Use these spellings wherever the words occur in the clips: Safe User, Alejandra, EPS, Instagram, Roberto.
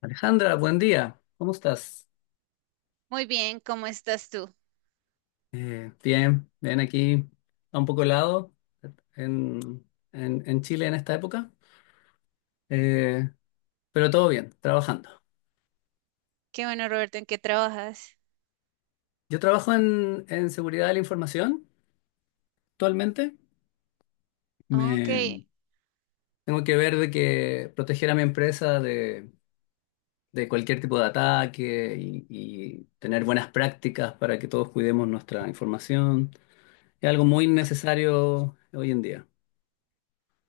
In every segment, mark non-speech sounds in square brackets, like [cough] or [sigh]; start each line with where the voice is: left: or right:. left: Alejandra, buen día. ¿Cómo estás?
right: Muy bien, ¿cómo estás tú?
left: Bien, bien aquí a un poco helado en, en Chile en esta época. Eh, pero todo bien, trabajando.
right: Qué bueno, Roberto, ¿en qué trabajas?
left: Yo trabajo en seguridad de la información actualmente.
right: Ok,
left: Me, Tengo que ver de que proteger a mi empresa de cualquier tipo de ataque y tener buenas prácticas para que todos cuidemos nuestra información. Es algo muy necesario hoy en día.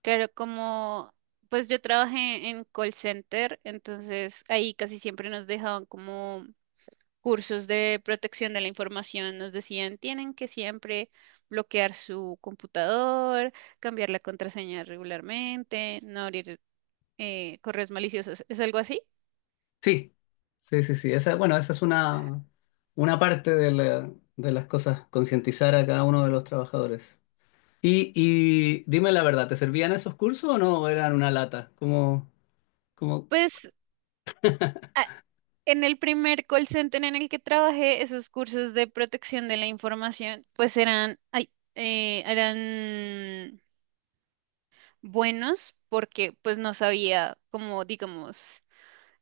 right: claro, como pues yo trabajé en call center, entonces ahí casi siempre nos dejaban como cursos de protección de la información, nos decían, tienen que siempre bloquear su computador, cambiar la contraseña regularmente, no abrir correos maliciosos, ¿es algo así?
left: Sí, sí, sí, sí. Bueno, esa es una parte de de las cosas, concientizar a cada uno de los trabajadores. Y dime la verdad, ¿te servían esos cursos o no eran una lata? Como,
right: Pues, en el primer call center en el que trabajé, esos cursos de protección de la información, pues eran buenos porque pues no sabía cómo, digamos,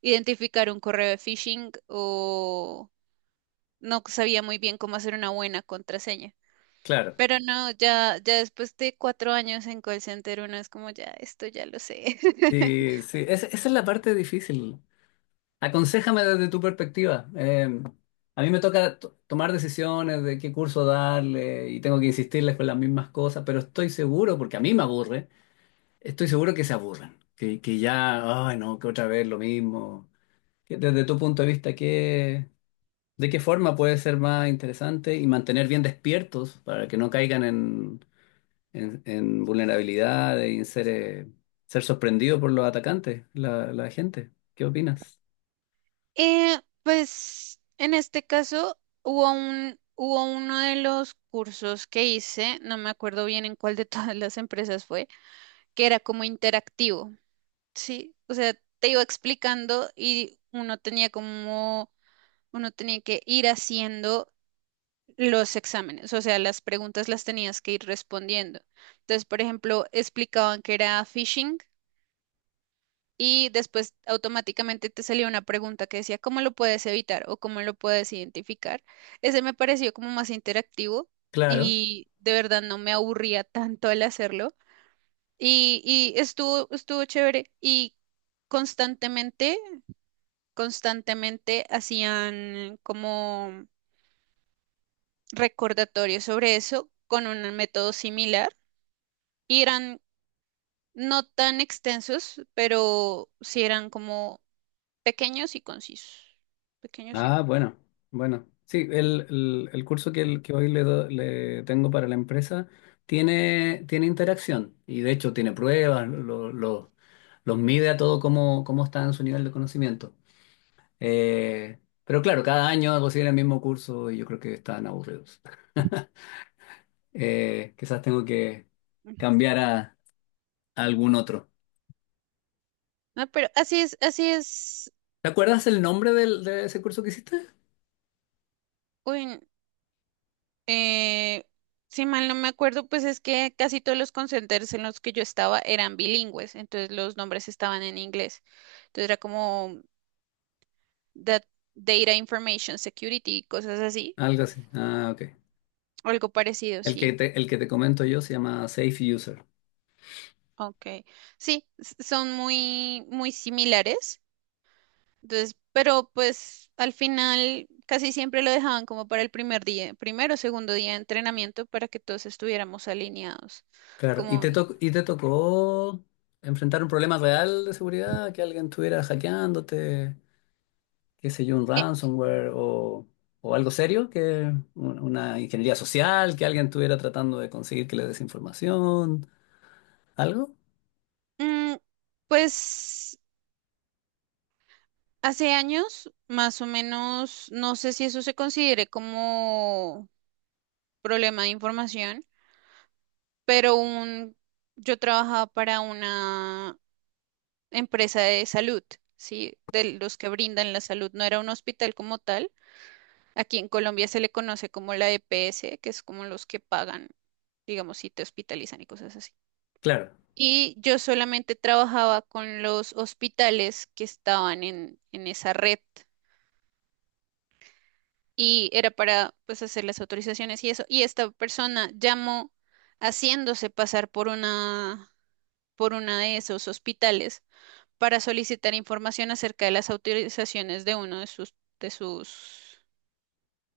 right: identificar un correo de phishing o no sabía muy bien cómo hacer una buena contraseña.
left: claro.
right: Pero no, ya, ya después de 4 años en call center, uno es como, ya, esto ya lo sé. [laughs]
left: Sí, sí, esa es la parte difícil. Aconséjame desde tu perspectiva. A mí me toca tomar decisiones de qué curso darle y tengo que insistirles con las mismas cosas, pero estoy seguro, porque a mí me aburre. Estoy seguro que se aburran, que ya, ay no, que otra vez lo mismo. Que Desde tu punto de vista, ¿de qué forma puede ser más interesante y mantener bien despiertos para que no caigan en vulnerabilidad y en ser, ser sorprendido por los atacantes, la gente? ¿Qué opinas?
right: Pues en este caso hubo uno de los cursos que hice, no me acuerdo bien en cuál de [laughs] todas las empresas fue, que era como interactivo, ¿sí? O sea, te iba explicando y uno tenía que ir haciendo los exámenes, o sea, las preguntas las tenías que ir respondiendo. Entonces, por ejemplo, explicaban que era phishing. Y después automáticamente te salía una pregunta que decía, ¿cómo lo puedes evitar o cómo lo puedes identificar? Ese me pareció como más interactivo
left: Claro.
right: y de verdad no me aburría tanto al hacerlo. Y, y estuvo chévere y constantemente, constantemente hacían como recordatorios sobre eso con un método similar y eran no tan extensos, pero sí eran como pequeños y concisos. Pequeños y
left: Ah,
right: buenos.
left: bueno, bueno. Sí, el curso que, que hoy le, le tengo para la empresa tiene, tiene interacción y de hecho tiene pruebas, los mide a todo cómo, cómo está en su nivel de conocimiento. Eh, pero claro, cada año hago seguir el mismo curso y yo creo que están aburridos. Quizás tengo que
right: Ujú.
left: cambiar a algún otro.
right: No, pero así es, así es.
left: ¿Te acuerdas el nombre de ese curso que hiciste?
right: Uy, eh, si mal no me acuerdo, pues es que casi todos los call centers en los que yo estaba eran bilingües, entonces los nombres estaban en inglés. Entonces era como dat- Data Information Security, cosas así,
left: Algo así. Ah, ok.
right: algo parecido, sí.
left: El que te comento yo se llama Safe User.
right: Ok. Sí, son muy, muy similares. Entonces, pero pues al final casi siempre lo dejaban como para el primer día, primero o segundo día de entrenamiento para que todos estuviéramos alineados.
left: Claro, ¿y
right: Como,
left: te, to y te tocó enfrentar un problema real de seguridad? ¿Que alguien estuviera hackeándote, qué sé yo, un
right: eh,
left: ransomware o algo serio? ¿Que una ingeniería social? ¿Que alguien estuviera tratando de conseguir que le des información? ¿Algo?
right: mm, pues hace años, más o menos, no sé si eso se considere como problema de información, pero yo trabajaba para una empresa de salud, ¿sí? De los que brindan la salud, no era un hospital como tal. Aquí en Colombia se le conoce como la EPS, que es como los que pagan, digamos, si te hospitalizan y cosas así.
left: Claro,
right: Y yo solamente trabajaba con los hospitales que estaban en esa red y era para pues hacer las autorizaciones y eso. Y esta persona llamó haciéndose pasar por una de esos hospitales para solicitar información acerca de las autorizaciones de uno de sus, de sus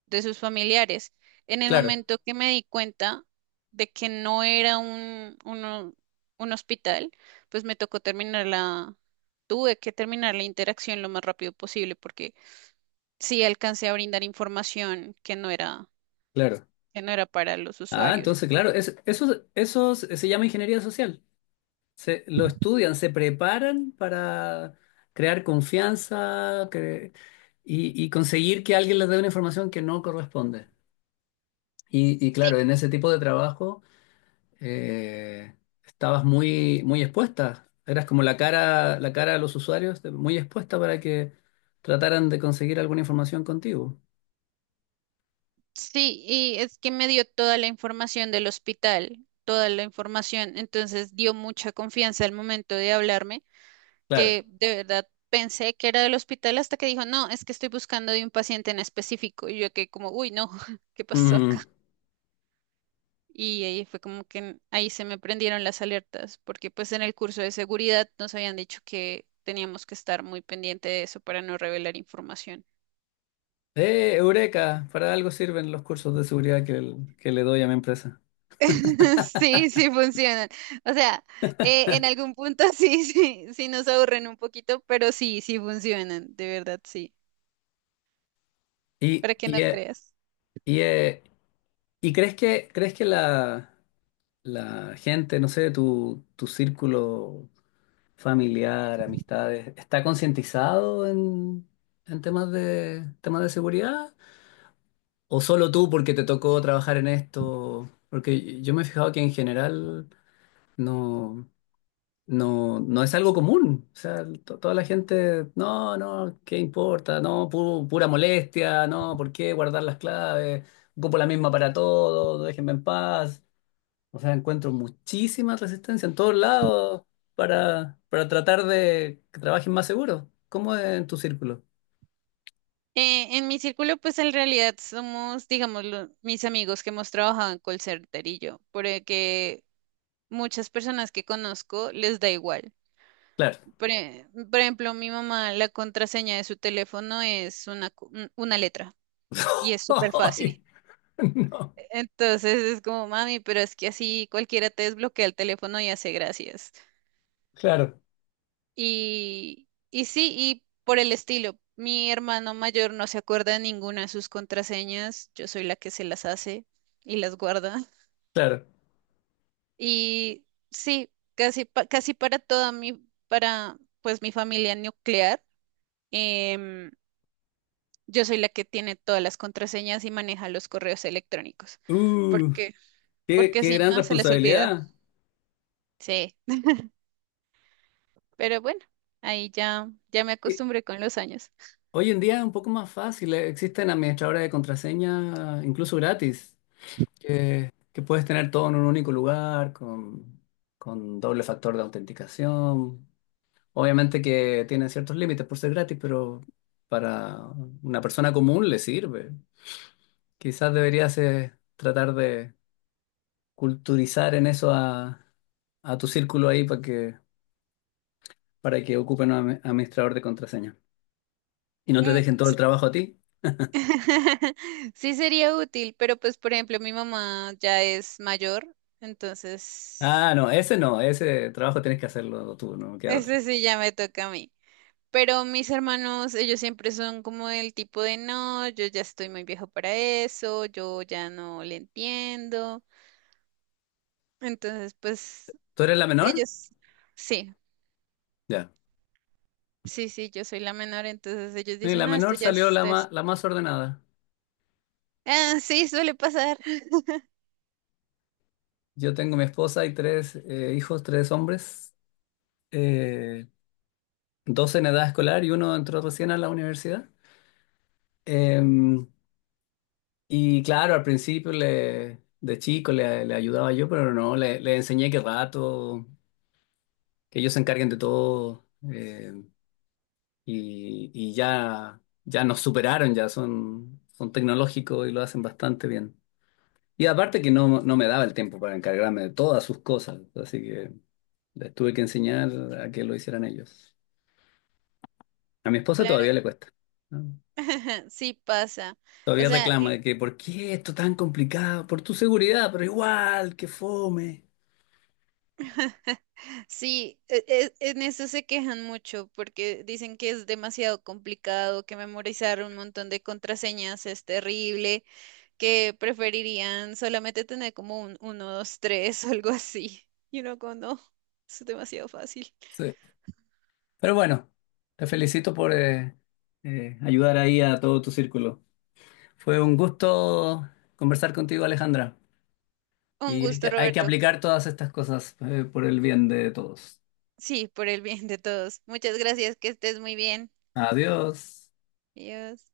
right: de sus familiares. En el
left: claro,
right: momento que me di cuenta de que no era un hospital, pues me tocó terminar la, tuve que terminar la interacción lo más rápido posible porque sí alcancé a brindar información que no era,
left: claro.
right: que no era para los
left: Ah,
right: usuarios.
left: entonces, claro, eso, eso se llama ingeniería social. Se, lo estudian, se preparan para crear confianza y conseguir que alguien les dé una información que no corresponde. Y
right: Sí,
left: claro, en ese tipo de trabajo eh, estabas muy, muy expuesta. Eras como la cara a los usuarios, de- muy expuesta para que trataran de conseguir alguna información contigo.
right: sí, y es que me dio toda la información del hospital, toda la información, entonces dio mucha confianza al momento de hablarme
left: Claro.
right: que de verdad pensé que era del hospital hasta que dijo, no, es que estoy buscando de un paciente en específico. Y yo que como, uy, no, [laughs] ¿qué pasó acá?
left: Mm.
right: Y ahí fue como que ahí se me prendieron las alertas, porque pues en el curso de seguridad nos habían dicho que teníamos que estar muy pendiente de eso para no revelar información.
left: Eureka, para algo sirven los cursos de seguridad que, que le doy a mi empresa.
right: [laughs] Sí, sí funcionan. O sea, en algún punto [laughs] sí, sí, sí nos aburren un poquito, pero sí, sí funcionan, de verdad, sí.
left: Y,
right: Para que no
left: y, eh,
right: creas.
left: y, eh, ¿Y crees que la gente, no sé, tu círculo familiar, amistades, está concientizado en temas de seguridad? ¿O solo tú porque te tocó trabajar en esto? Porque yo me he fijado que en general no, no es algo común. O sea, toda la gente, no, no, ¿qué importa? No, pura molestia, no, ¿por qué guardar las claves? Ocupo la misma para todo, déjenme en paz. O sea, encuentro muchísima resistencia en todos lados para tratar de que trabajen más seguro. ¿Cómo es en tu círculo?
right: En mi círculo, pues en realidad somos, digamos, mis amigos que hemos trabajado en call center y yo, porque muchas personas que conozco les da igual.
left: Claro.
right: Por ejemplo, mi mamá, la contraseña de su teléfono es una letra y
left: [laughs]
right: es súper
left: Ay,
right: fácil.
left: no,
right: Entonces es como, mami, pero es que así cualquiera te desbloquea el teléfono y hace gracias.
left: claro,
right: Y sí, y por el estilo, mi hermano mayor no se acuerda de ninguna de sus contraseñas, yo soy la que se las hace y las guarda.
left: claro.
right: Y sí, casi para toda mi, para pues mi familia nuclear, em, yo soy la que tiene todas las contraseñas y maneja los correos electrónicos.
left: Uh,
right: Porque,
left: qué,
right: porque
left: qué
right: si
left: gran
right: no, se les olvida.
left: responsabilidad.
right: Sí, pero bueno, ahí ya, ya me
left: Eh,
right: acostumbré con los años.
left: Hoy en día es un poco más fácil. Existen administradores de contraseña, incluso gratis, que puedes tener todo en un único lugar, con doble factor de autenticación. Obviamente que tiene ciertos límites por ser gratis, pero para una persona común le sirve. Quizás deberías tratar de culturizar en eso a tu círculo ahí para que ocupen un administrador de contraseña. Y no te
right: Mm.
left: dejen todo el trabajo a ti.
right: [laughs] Sí sería útil, pero pues por ejemplo mi mamá ya es mayor, entonces
left: Ah, no, ese no, ese trabajo tienes que hacerlo tú, no queda otra.
right: ese sí ya me toca a mí. Pero mis hermanos, ellos siempre son como del tipo de no, yo ya estoy muy viejo para eso, yo ya no le entiendo. Entonces, pues
left: ¿Tú eres la menor?
right: ellos, sí,
left: Ya.
right: sí, sí, yo soy la menor, entonces ellos
left: Y
right: dicen,
left: la
right: no, esto
left: menor
right: ya es,
left: salió la,
right: esto es-".
left: la más ordenada.
right: Ah, sí, suele pasar. [laughs]
left: Yo tengo mi esposa y tres hijos, tres hombres. Eh, Dos en edad escolar y uno entró recién a la universidad. Em, y claro, al principio le, de chico le, le ayudaba yo, pero no, le enseñé que rato, que ellos se encarguen de todo. Y ya nos superaron, ya son, son tecnológicos y lo hacen bastante bien. Y aparte que no, no me daba el tiempo para encargarme de todas sus cosas, así que les tuve que enseñar a que lo hicieran ellos. A mi esposa
right: Claro.
left: todavía le cuesta. ¿No?
right: [laughs] Sí pasa. O
left: Todavía
right: sea,
left: reclama de que ¿por qué esto tan complicado? Por tu seguridad, pero igual, que fome.
right: [laughs] sí, en eso se quejan mucho porque dicen que es demasiado complicado, que memorizar un montón de contraseñas es terrible, que preferirían solamente tener como un uno 2 3, [laughs] o algo así. Y uno como, no, es demasiado fácil.
left: Sí. Pero bueno, te felicito por ayudar ahí a todo tu círculo. Fue un gusto conversar contigo, Alejandra.
right: Un
left: Y
right: gusto,
left: hay que
right: Roberto.
left: aplicar todas estas cosas por el bien de todos.
right: Sí, por el bien de todos. Muchas gracias, que estés muy bien.
left: Adiós.
right: Adiós.